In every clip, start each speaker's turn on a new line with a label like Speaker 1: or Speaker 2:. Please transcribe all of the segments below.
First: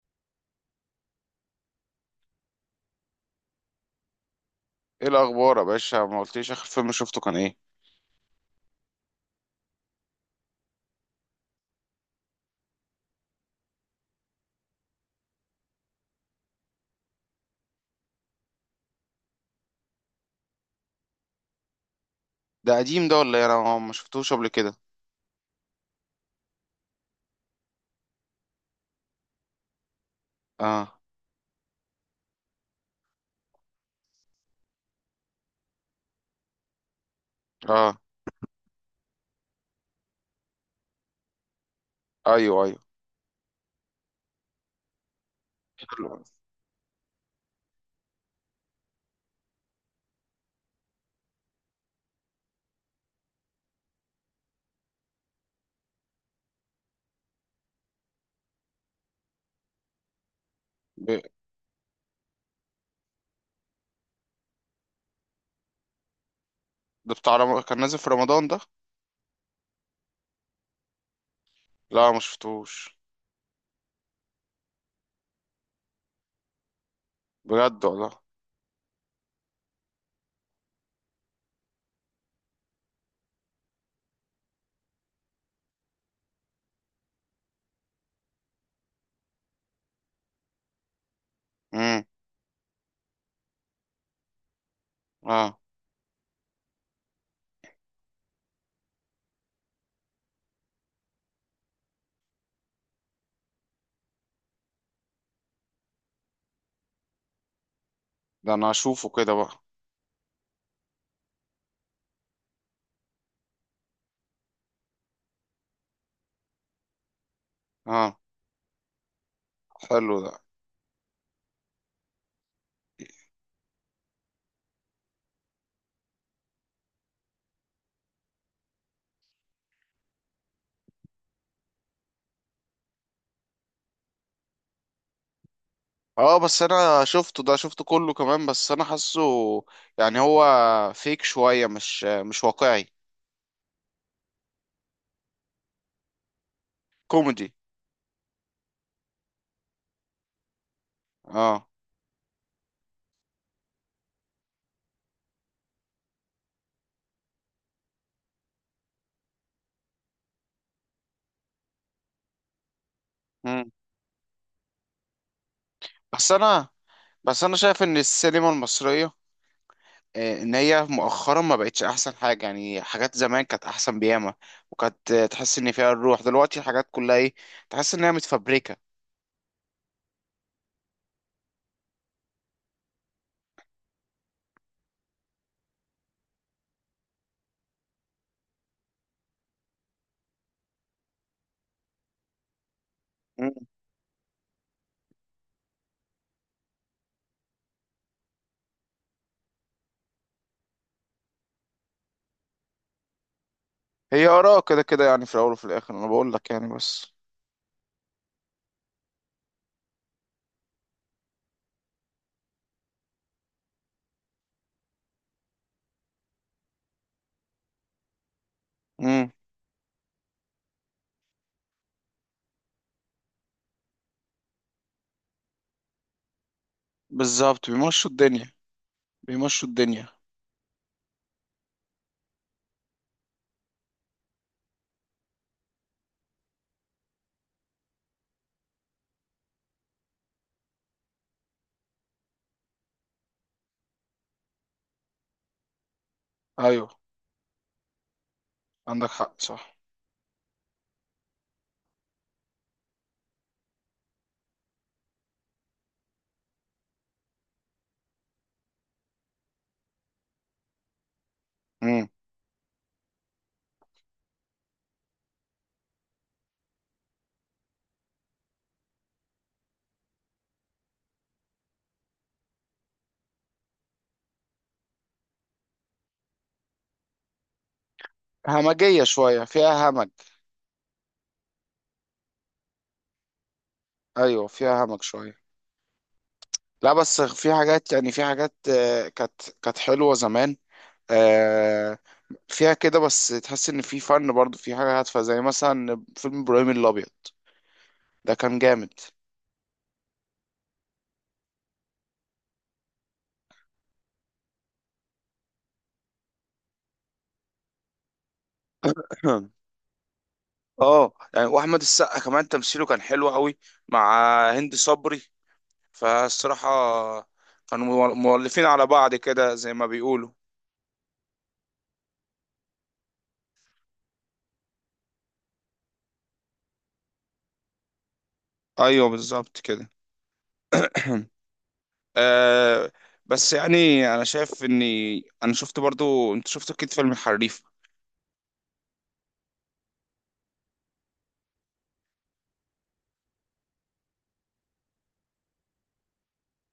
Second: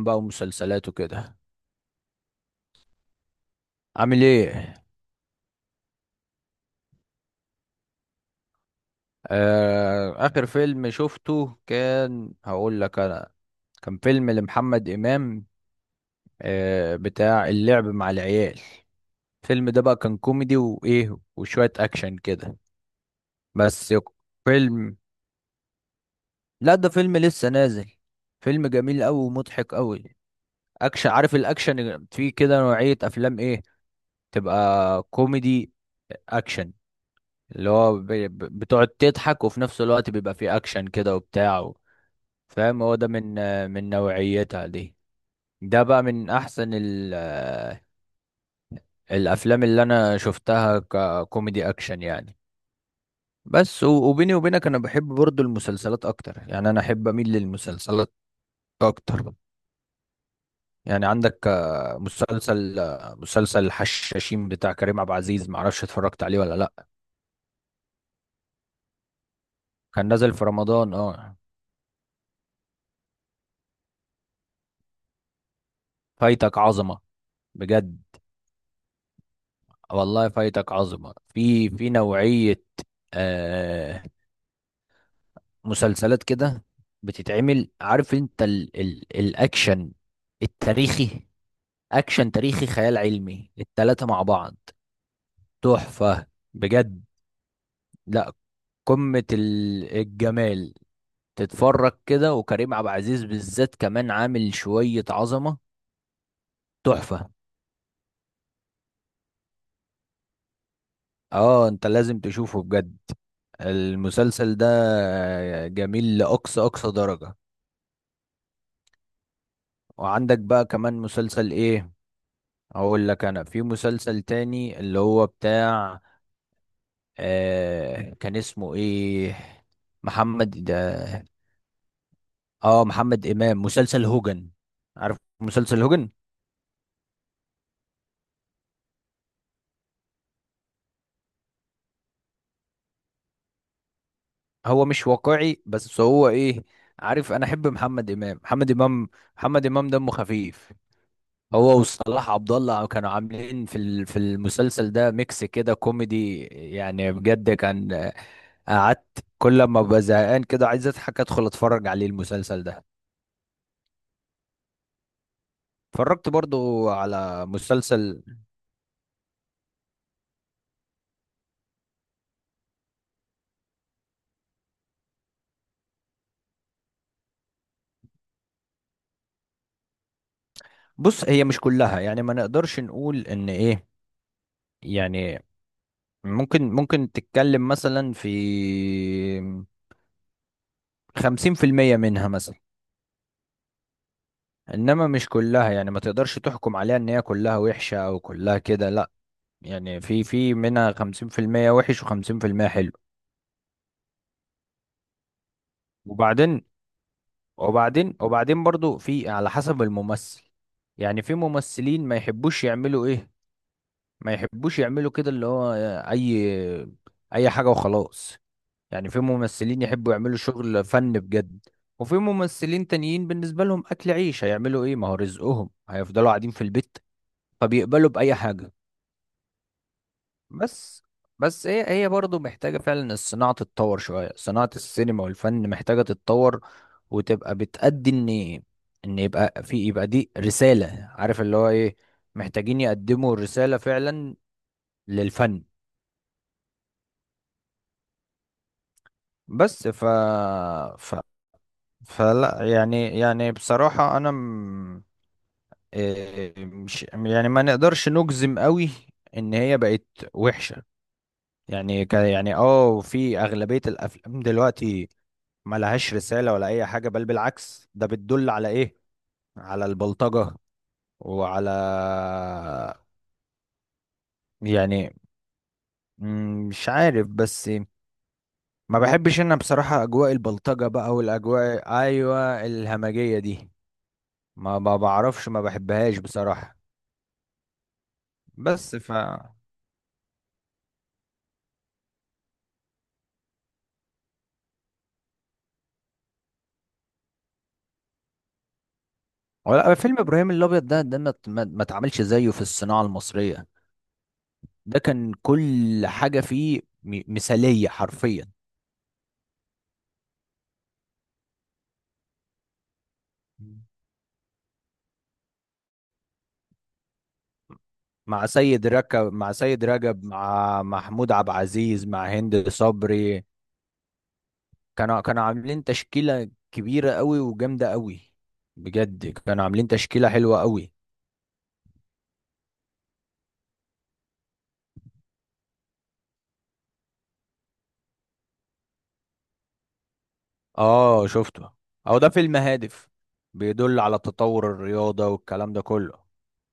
Speaker 1: بقى ومسلسلات وكده. عامل ايه؟
Speaker 2: ايه الاخبار يا باشا؟ ما قلتليش اخر فيلم شفته كان ايه.
Speaker 1: آه، اخر فيلم شفته كان هقول لك انا. كان فيلم لمحمد امام. بتاع اللعب مع العيال. الفيلم ده بقى كان كوميدي وايه وشوية اكشن كده.
Speaker 2: ده قديم ده ولا ايه؟ انا ما
Speaker 1: بس يق-
Speaker 2: شفتوش قبل كده.
Speaker 1: فيلم، لا ده فيلم لسه نازل. فيلم جميل قوي ومضحك قوي.
Speaker 2: اه.
Speaker 1: اكشن، عارف الاكشن فيه كده نوعية افلام ايه؟ تبقى كوميدي اكشن، اللي هو
Speaker 2: اه،
Speaker 1: بتقعد تضحك، وفي نفس الوقت بيبقى فيه اكشن كده وبتاع
Speaker 2: ايوه ايوه.
Speaker 1: فاهم. هو ده من من نوعيتها دي. ده بقى من احسن ال آه، الافلام اللي انا شفتها ككوميدي اكشن يعني. وبيني وبينك انا بحب برضو المسلسلات اكتر، يعني انا احب اميل للمسلسلات اكتر. يعني
Speaker 2: ب-
Speaker 1: عندك مسلسل مسلسل الحشاشين بتاع كريم عبد العزيز، معرفش اتفرجت عليه ولا لا.
Speaker 2: ده بتاع كان نازل في رمضان ده؟
Speaker 1: كان نازل في رمضان، اه.
Speaker 2: لا ما شفتوش
Speaker 1: فايتك عظمة.
Speaker 2: بجد
Speaker 1: بجد
Speaker 2: والله.
Speaker 1: والله، فايتك عظمة في نوعية آه مسلسلات كده بتتعمل. عارف انت ال الأكشن التاريخي.
Speaker 2: امم.
Speaker 1: أكشن تاريخي خيال علمي، التلاتة مع بعض.
Speaker 2: اه.
Speaker 1: تحفة، بجد. لا، قمة الجمال. تتفرج كده، وكريم عبد العزيز بالذات كمان عامل شوية عظمة. تحفة.
Speaker 2: ده انا اشوفه كده بقى.
Speaker 1: اه انت لازم تشوفه بجد المسلسل ده. جميل لأقصى أقصى درجة.
Speaker 2: اه، حلو ده.
Speaker 1: وعندك بقى كمان مسلسل ايه، اقول لك انا، في مسلسل تاني اللي هو بتاع كان اسمه ايه؟ محمد اه، محمد امام، مسلسل هوجن. عارف مسلسل هوجن؟
Speaker 2: اه بس انا شفته، ده شفته كله كمان، بس انا حاسه يعني هو فيك شوية مش واقعي.
Speaker 1: هو مش واقعي بس هو ايه، عارف انا
Speaker 2: كوميدي.
Speaker 1: احب محمد امام. محمد امام دمه خفيف.
Speaker 2: اه.
Speaker 1: هو وصلاح عبد الله كانوا عاملين في في المسلسل ده ميكس كده كوميدي، يعني بجد كان. قعدت كل ما ببقى زهقان كده عايز اضحك ادخل اتفرج عليه المسلسل ده.
Speaker 2: امم.
Speaker 1: اتفرجت
Speaker 2: بس انا
Speaker 1: برضو
Speaker 2: بس
Speaker 1: على
Speaker 2: انا شايف ان
Speaker 1: مسلسل.
Speaker 2: السينما المصرية، ان هي مؤخرا ما بقتش احسن حاجه، يعني حاجات زمان كانت احسن بياما، وكانت تحس ان فيها الروح، دلوقتي الحاجات كلها ايه، تحس انها متفبركه.
Speaker 1: بص هي مش كلها، يعني ما نقدرش نقول ان ايه، يعني ممكن تتكلم مثلا في 50% منها مثلا.
Speaker 2: مم.
Speaker 1: انما مش كلها، يعني ما تقدرش تحكم عليها ان هي كلها وحشة او كلها كده، لا. يعني في في منها 50% وحش وخمسين في المية حلو.
Speaker 2: هي اراء كده كده، يعني في الاول وفي الاخر انا بقول لك
Speaker 1: وبعدين
Speaker 2: يعني بس.
Speaker 1: وبعدين برضو في على حسب الممثل. يعني في ممثلين ما يحبوش يعملوا ايه، ما يحبوش يعملوا كده، اللي هو اي اي حاجة وخلاص. يعني في
Speaker 2: امم.
Speaker 1: ممثلين يحبوا يعملوا شغل فن بجد، وفي ممثلين تانيين بالنسبة لهم اكل عيش، هيعملوا ايه، ما هو رزقهم، هيفضلوا قاعدين في البيت؟
Speaker 2: بالظبط، بيمشوا
Speaker 1: فبيقبلوا بأي
Speaker 2: الدنيا.
Speaker 1: حاجة.
Speaker 2: بيمشوا الدنيا.
Speaker 1: بس، بس هي برضه محتاجة فعلا الصناعة تتطور شوية، صناعة السينما والفن محتاجة تتطور وتبقى بتأدي ان يبقى يبقى دي رسالة. عارف اللي هو ايه، محتاجين يقدموا الرسالة فعلا للفن.
Speaker 2: ايوه، عندك حق، صح.
Speaker 1: بس ف ف فلا يعني، بصراحة إيه، مش يعني ما نقدرش نجزم قوي ان هي بقت وحشة. يعني
Speaker 2: امم.
Speaker 1: يعني اه في اغلبية الافلام دلوقتي ما لهاش رسالة ولا أي حاجة، بل بالعكس ده بتدل على إيه؟ على البلطجة وعلى، يعني، مش عارف. بس ما
Speaker 2: همجيه
Speaker 1: بحبش
Speaker 2: شويه،
Speaker 1: أنا
Speaker 2: فيها
Speaker 1: بصراحة
Speaker 2: همج.
Speaker 1: أجواء البلطجة بقى والأجواء، أيوة، الهمجية دي.
Speaker 2: ايوه
Speaker 1: ما
Speaker 2: فيها
Speaker 1: ما
Speaker 2: همج شويه.
Speaker 1: بعرفش، ما بحبهاش بصراحة.
Speaker 2: لا بس في حاجات، يعني في حاجات
Speaker 1: بس ف
Speaker 2: كانت كانت حلوه زمان، فيها كده، بس تحس ان في فن برضه، في حاجه هادفه، زي مثلا فيلم ابراهيم الابيض، ده كان جامد.
Speaker 1: ولا فيلم إبراهيم الأبيض، ده ما اتعملش زيه في الصناعة المصرية. ده كان كل حاجة فيه مثالية حرفيا.
Speaker 2: اه يعني، واحمد السقا كمان تمثيله كان حلو قوي، مع هند صبري، فالصراحه كانوا مؤلفين على بعض
Speaker 1: مع
Speaker 2: كده زي
Speaker 1: سيد
Speaker 2: ما
Speaker 1: رجب،
Speaker 2: بيقولوا.
Speaker 1: مع محمود عبد العزيز، مع هند صبري. كانوا عاملين تشكيلة كبيرة قوي وجامدة قوي.
Speaker 2: ايوه
Speaker 1: بجد
Speaker 2: بالظبط
Speaker 1: كانوا عاملين
Speaker 2: كده.
Speaker 1: تشكيلة حلوة قوي.
Speaker 2: آه، بس يعني انا شايف اني، انا شفت برضو، انت شفت اكيد فيلم الحريف.
Speaker 1: اه شفته. هو ده فيلم هادف، بيدل على تطور الرياضة والكلام ده كله.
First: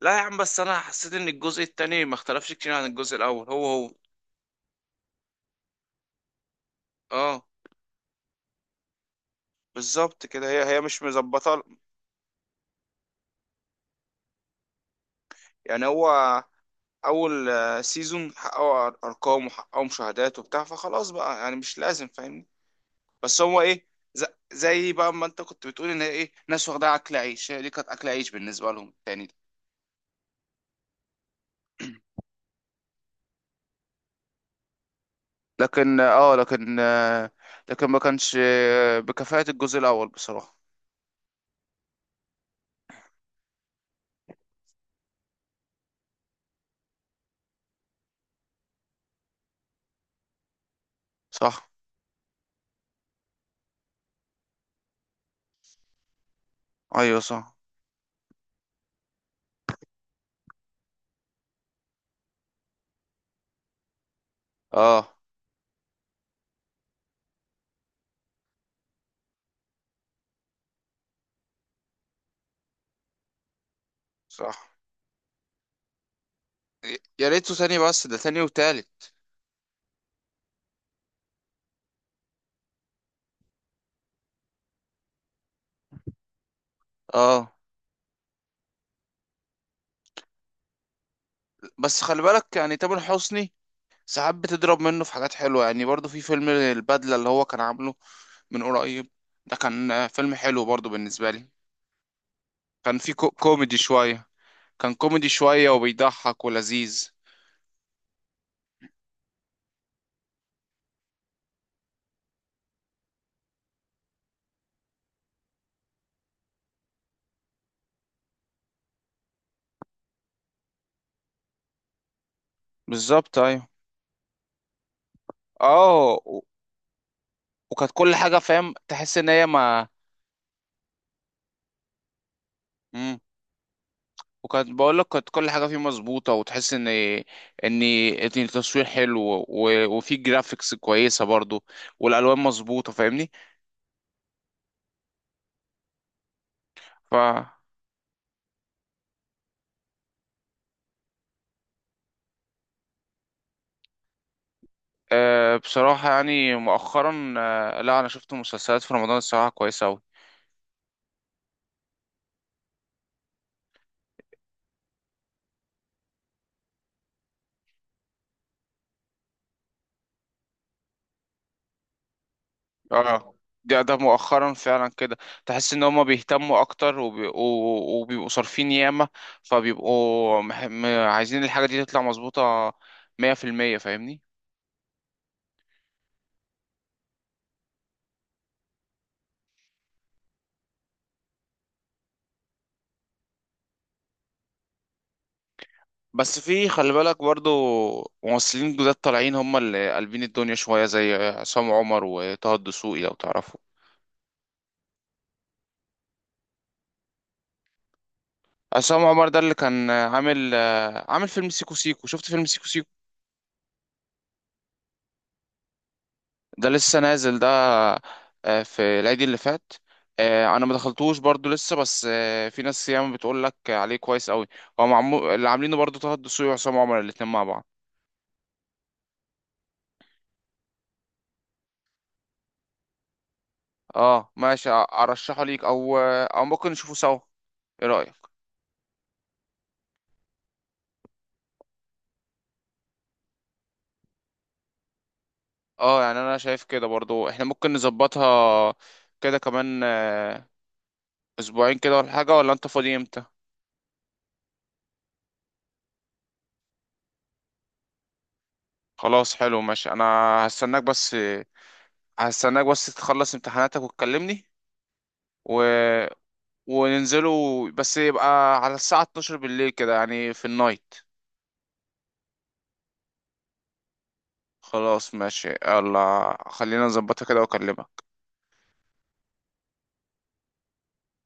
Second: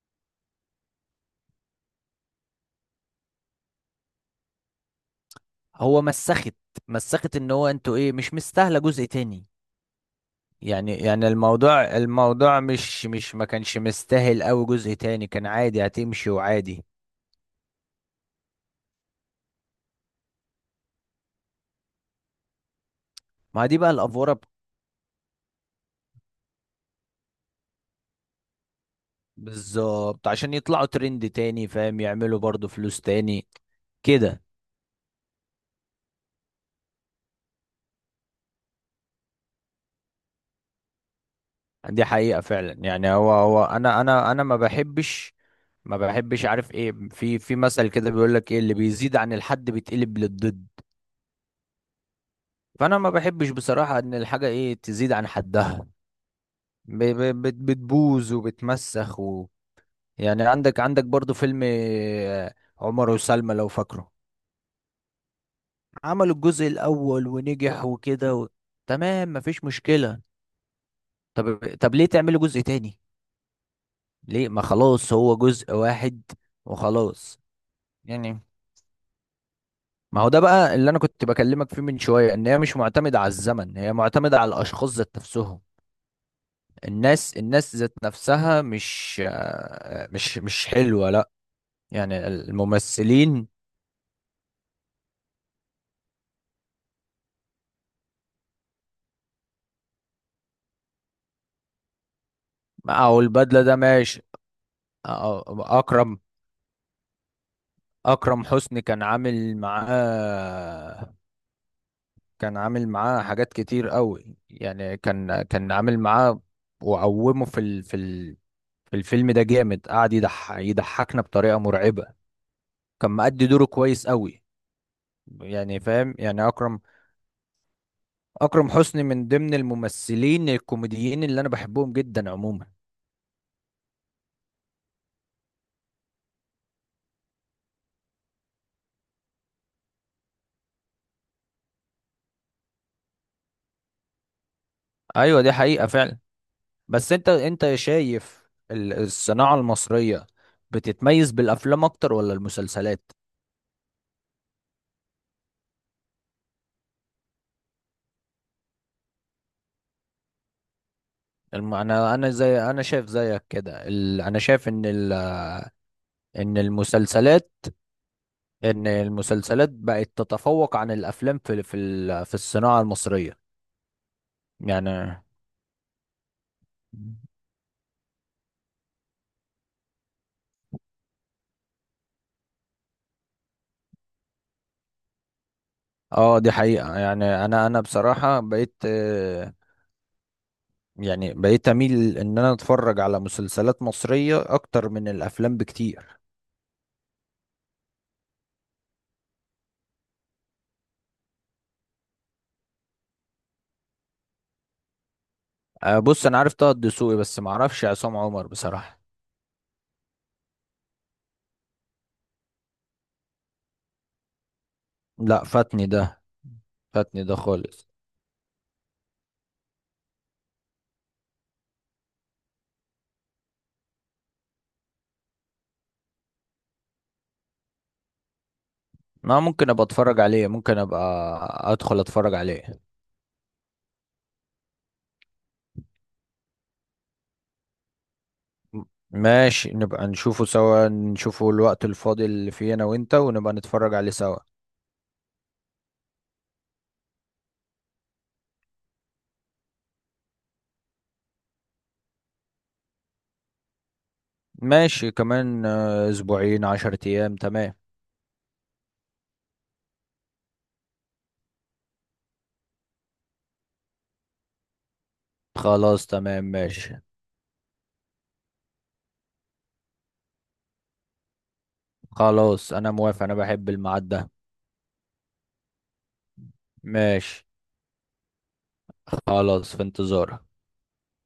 Speaker 2: لا يا عم، بس انا حسيت ان الجزء التاني ما اختلفش كتير عن الجزء الاول، هو.
Speaker 1: هو مسخت، مسخت
Speaker 2: اه
Speaker 1: ان هو انتوا ايه، مش مستاهلة جزء تاني.
Speaker 2: بالظبط كده، هي
Speaker 1: يعني
Speaker 2: مش
Speaker 1: يعني
Speaker 2: مظبطه.
Speaker 1: الموضوع، الموضوع مش ما كانش مستاهل قوي جزء تاني، كان
Speaker 2: يعني
Speaker 1: عادي
Speaker 2: هو
Speaker 1: هتمشي وعادي.
Speaker 2: اول سيزون حققوا ارقام وحققوا مشاهدات وبتاع، فخلاص بقى يعني مش لازم، فاهمني؟ بس هو
Speaker 1: ما دي
Speaker 2: ايه،
Speaker 1: بقى
Speaker 2: ز-
Speaker 1: الافوره.
Speaker 2: زي بقى ما انت كنت بتقول ان ايه، ناس واخدها اكل عيش، هي دي كانت اكل عيش بالنسبه لهم التاني ده.
Speaker 1: بالظبط، عشان يطلعوا ترند تاني فاهم، يعملوا برضو فلوس تاني كده.
Speaker 2: لكن اه، لكن لكن ما كانش بكفاءة الجزء الاول بصراحه.
Speaker 1: دي حقيقة فعلا. يعني هو انا ما بحبش. عارف ايه، في في مثل كده بيقول لك ايه: اللي بيزيد عن الحد بيتقلب للضد.
Speaker 2: صح.
Speaker 1: فانا ما بحبش بصراحة ان الحاجة ايه تزيد عن حدها،
Speaker 2: ايوه صح.
Speaker 1: بتبوظ وبتمسخ يعني عندك عندك برضو فيلم عمر وسلمى لو فاكره.
Speaker 2: اه
Speaker 1: عملوا الجزء الاول ونجح وكده تمام، مفيش مشكلة. طب ليه تعمله جزء تاني؟ ليه ما
Speaker 2: صح.
Speaker 1: خلاص هو جزء واحد
Speaker 2: يا
Speaker 1: وخلاص.
Speaker 2: ريته تاني، بس ده
Speaker 1: يعني
Speaker 2: تاني وتالت.
Speaker 1: ما هو ده بقى اللي انا كنت بكلمك فيه من شوية، ان هي مش معتمدة على الزمن، هي معتمدة على الاشخاص ذات نفسهم. الناس
Speaker 2: اه
Speaker 1: الناس ذات نفسها، مش مش حلوة، لا.
Speaker 2: بس خلي
Speaker 1: يعني
Speaker 2: بالك، يعني تامر
Speaker 1: الممثلين.
Speaker 2: حسني ساعات بتضرب منه في حاجات حلوة، يعني برضو في فيلم البدلة اللي هو كان عامله من قريب، ده كان فيلم حلو برضو بالنسبة لي، كان في
Speaker 1: او
Speaker 2: كو
Speaker 1: البدلة
Speaker 2: كوميدي
Speaker 1: ده ماشي.
Speaker 2: شوية، كان
Speaker 1: أ-
Speaker 2: كوميدي
Speaker 1: أ-
Speaker 2: شوية
Speaker 1: اكرم
Speaker 2: وبيضحك ولذيذ.
Speaker 1: اكرم حسني كان عامل معاه، كان عامل معاه حاجات كتير قوي يعني. كان عامل معاه وقومه في الفيلم ده جامد، يضحكنا بطريقة مرعبة. كان
Speaker 2: بالظبط
Speaker 1: مأدي دوره
Speaker 2: ايوه.
Speaker 1: كويس قوي يعني، فاهم،
Speaker 2: اه،
Speaker 1: يعني أكرم.
Speaker 2: وكانت كل حاجة
Speaker 1: أكرم
Speaker 2: فاهم،
Speaker 1: حسني
Speaker 2: تحس ان
Speaker 1: من
Speaker 2: هي
Speaker 1: ضمن
Speaker 2: ما.
Speaker 1: الممثلين الكوميديين اللي أنا بحبهم جدا عموما.
Speaker 2: مم. وكانت بقول لك، كانت كل حاجة فيه مظبوطة، وتحس ان إن التصوير حلو، وفي جرافيكس كويسة برضو، والالوان مظبوطة، فاهمني؟
Speaker 1: أيوة، دي حقيقة فعلا. بس
Speaker 2: ف،
Speaker 1: أنت شايف الصناعة المصرية بتتميز بالأفلام أكتر ولا المسلسلات؟
Speaker 2: أه بصراحة يعني مؤخرا أه لا، أنا شفت مسلسلات في رمضان الصراحة كويسة أوي.
Speaker 1: أنا زي، أنا شايف زيك كده، أنا شايف إن ان المسلسلات، ان المسلسلات بقت تتفوق عن الافلام في في الصناعه
Speaker 2: اه،
Speaker 1: المصريه
Speaker 2: ده ده مؤخرا فعلا
Speaker 1: يعني.
Speaker 2: كده. تحس إن هما بيهتموا أكتر، وبيبقوا صارفين ياما، فبيبقوا عايزين الحاجة دي تطلع مظبوطة، مية في المية، فاهمني؟
Speaker 1: اه دي حقيقه. يعني انا بصراحه بقيت، يعني بقيت اميل ان انا اتفرج على مسلسلات مصريه اكتر من الافلام بكتير.
Speaker 2: بس في خلي بالك برضو، ممثلين جداد طالعين هما اللي قلبين الدنيا شوية، زي عصام عمر وطه الدسوقي لو تعرفوا.
Speaker 1: بص انا عارف طه الدسوقي بس ما اعرفش عصام عمر بصراحه.
Speaker 2: عصام عمر ده اللي كان عامل، عامل فيلم سيكو سيكو، شفت فيلم سيكو سيكو؟
Speaker 1: لا فاتني ده،
Speaker 2: ده لسه
Speaker 1: فاتني ده
Speaker 2: نازل ده،
Speaker 1: خالص.
Speaker 2: في العيد اللي فات. انا ما دخلتوش برضو لسه، بس في ناس ياما بتقول لك عليه كويس قوي، هو معمول اللي عاملينه برضو طه الدسوقي وعصام عمر الاتنين مع بعض.
Speaker 1: ما ممكن ابقى اتفرج عليه، ممكن ابقى ادخل اتفرج عليه.
Speaker 2: اه ماشي، ارشحه ليك، او او ممكن نشوفه سوا، ايه رايك؟
Speaker 1: ماشي نبقى نشوفه سوا، نشوفه الوقت الفاضي اللي فيه انا وانت، ونبقى نتفرج عليه سوا.
Speaker 2: اه يعني انا شايف كده برضو احنا ممكن نظبطها كده كمان اسبوعين كده ولا حاجه، ولا انت فاضي امتى؟
Speaker 1: ماشي، كمان اسبوعين، 10 ايام تمام.
Speaker 2: خلاص حلو ماشي، انا هستناك بس، هستناك بس تخلص امتحاناتك وتكلمني.
Speaker 1: خلاص
Speaker 2: و
Speaker 1: تمام ماشي.
Speaker 2: وننزلوا، بس يبقى على الساعة 12 بالليل كده يعني في النايت.
Speaker 1: خلاص انا موافق، انا بحب الميعاد ده.
Speaker 2: خلاص ماشي، يلا خلينا نظبطها كده
Speaker 1: ماشي
Speaker 2: واكلمك.
Speaker 1: خلاص، في انتظارك.